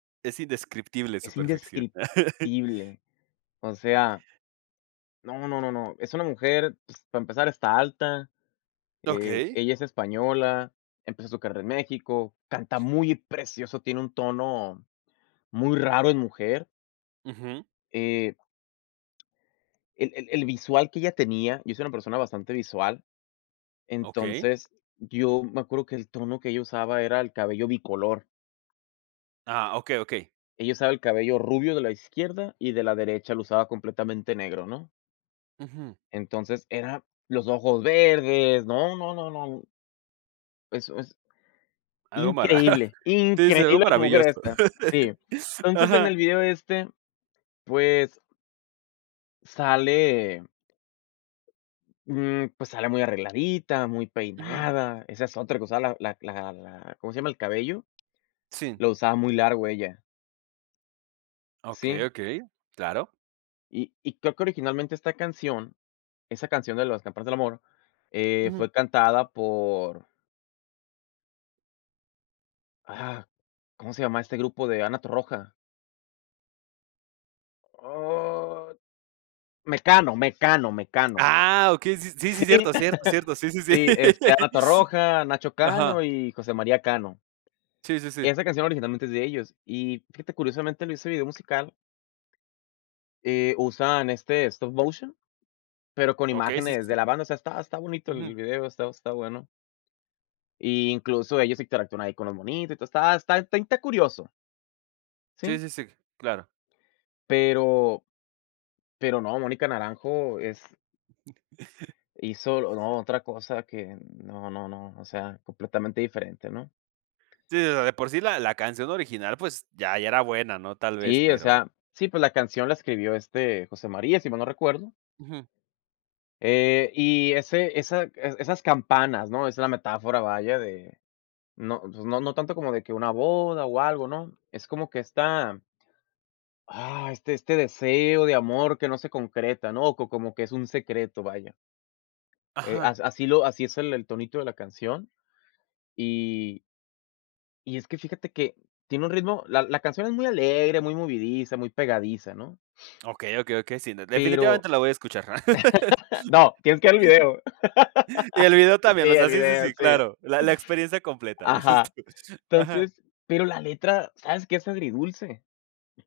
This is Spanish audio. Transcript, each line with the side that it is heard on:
right: Es indescriptible su
left: Es
right: perfección.
left: indescriptible. O sea no, no, no, no. Es una mujer. Ps para empezar, está alta, eh,
right: Okey.
left: ella es española, empezó su carrera en México, canta muy precioso, tiene un tono muy raro en mujer.
right: Ujú.
left: Eh el el el visual que ella tenía, yo soy una persona bastante visual,
right: Okey.
left: entonces, yo me acuerdo que el tono que ella usaba, era el cabello bicolor.
right: Ah, okey, okey.
left: Ella usaba el cabello rubio de la izquierda, y de la derecha, lo usaba completamente negro, ¿no?
right: Ujú.
left: Entonces, era los ojos verdes, no, no, no, no eso es.
right: Algo mara
left: Increíble,
right: sí, sí, algo
left: increíble la mujer
right: maravilloso.
left: esta, sí. Entonces, en
right: Ajá.
left: el video este, pues sale mm, pues, sale muy arregladita, muy
right: Ujú.
left: peinada, esa es otra cosa. La la la la, ¿cómo se llama? El cabello,
right: Sí.
left: lo usaba muy largo ella.
right: Okey,
left: Sí.
right: okey, claro.
left: Y y creo que originalmente esta canción esa canción de las campanas del amor, eh,
right: Ujú.
left: fue cantada por Ah, ¿cómo se llama este grupo de Ana Torroja? Oh, Mecano, Mecano, Mecano.
right: ¡Ah, okey! Sí, sí, sí,
left: Sí.
right: cierto, cierto, cierto. Sí, sí, sí.
left: Sí, este, Ana Torroja, Nacho
right: Ajá.
left: Cano y José María Cano.
right: Sí, sí,
left: Que
right: sí.
left: esa canción originalmente es de ellos. Y fíjate, curiosamente, en ese video musical eh, usan, este, stop motion, pero con
right: Okey, sí, sí,
left: imágenes
right: sí.
left: de la banda, o sea, está está bonito
right: Ujú.
left: el video, está está bueno. Y, incluso ellos interactúan ahí con los monitos, y todo, está está inte curioso.
right: Sí,
left: Sí.
right: sí, sí. Claro.
left: Pero, pero no, Mónica Naranjo es hizo lo no otra cosa que no, no, no, o sea, completamente diferente, ¿no?
right: Sí, o sea, de de por sí, la la canción original, pues, ya ya era buena, ¿no? Tal vez,
left: Sí, o
right: pero
left: sea, sí, pues, la canción la escribió, este, José María, si mal no recuerdo
right: Ujú.
left: eh, y ese esa e esas campanas, ¿no? Esa es la metáfora, vaya, de no, pues, no, no tanto como de que una boda, o algo, ¿no? Es como que está ah, este este deseo de amor que no se concreta, ¿no? Co como que es un secreto, vaya eh,
right: Ajá.
left: as así, lo así es el el tonito de la canción, y y es que, fíjate que tiene un ritmo, la la canción es muy alegre, muy movidiza, muy pegadiza, ¿no?
right: Okey, okey, okey. Sí, no,
left: Pero,
right: definitivamente la voy a escuchar.
left: no, tienes que ver el video.
right: Y el video
left: Sí,
right: también. O sea,
left: el
right: sí, sí,
left: video,
right: sí.
left: sí.
right: Claro, la la experiencia completa, dices
left: Ajá,
right: tú. Ajá.
left: entonces, pero, la letra, ¿sabes que es agridulce?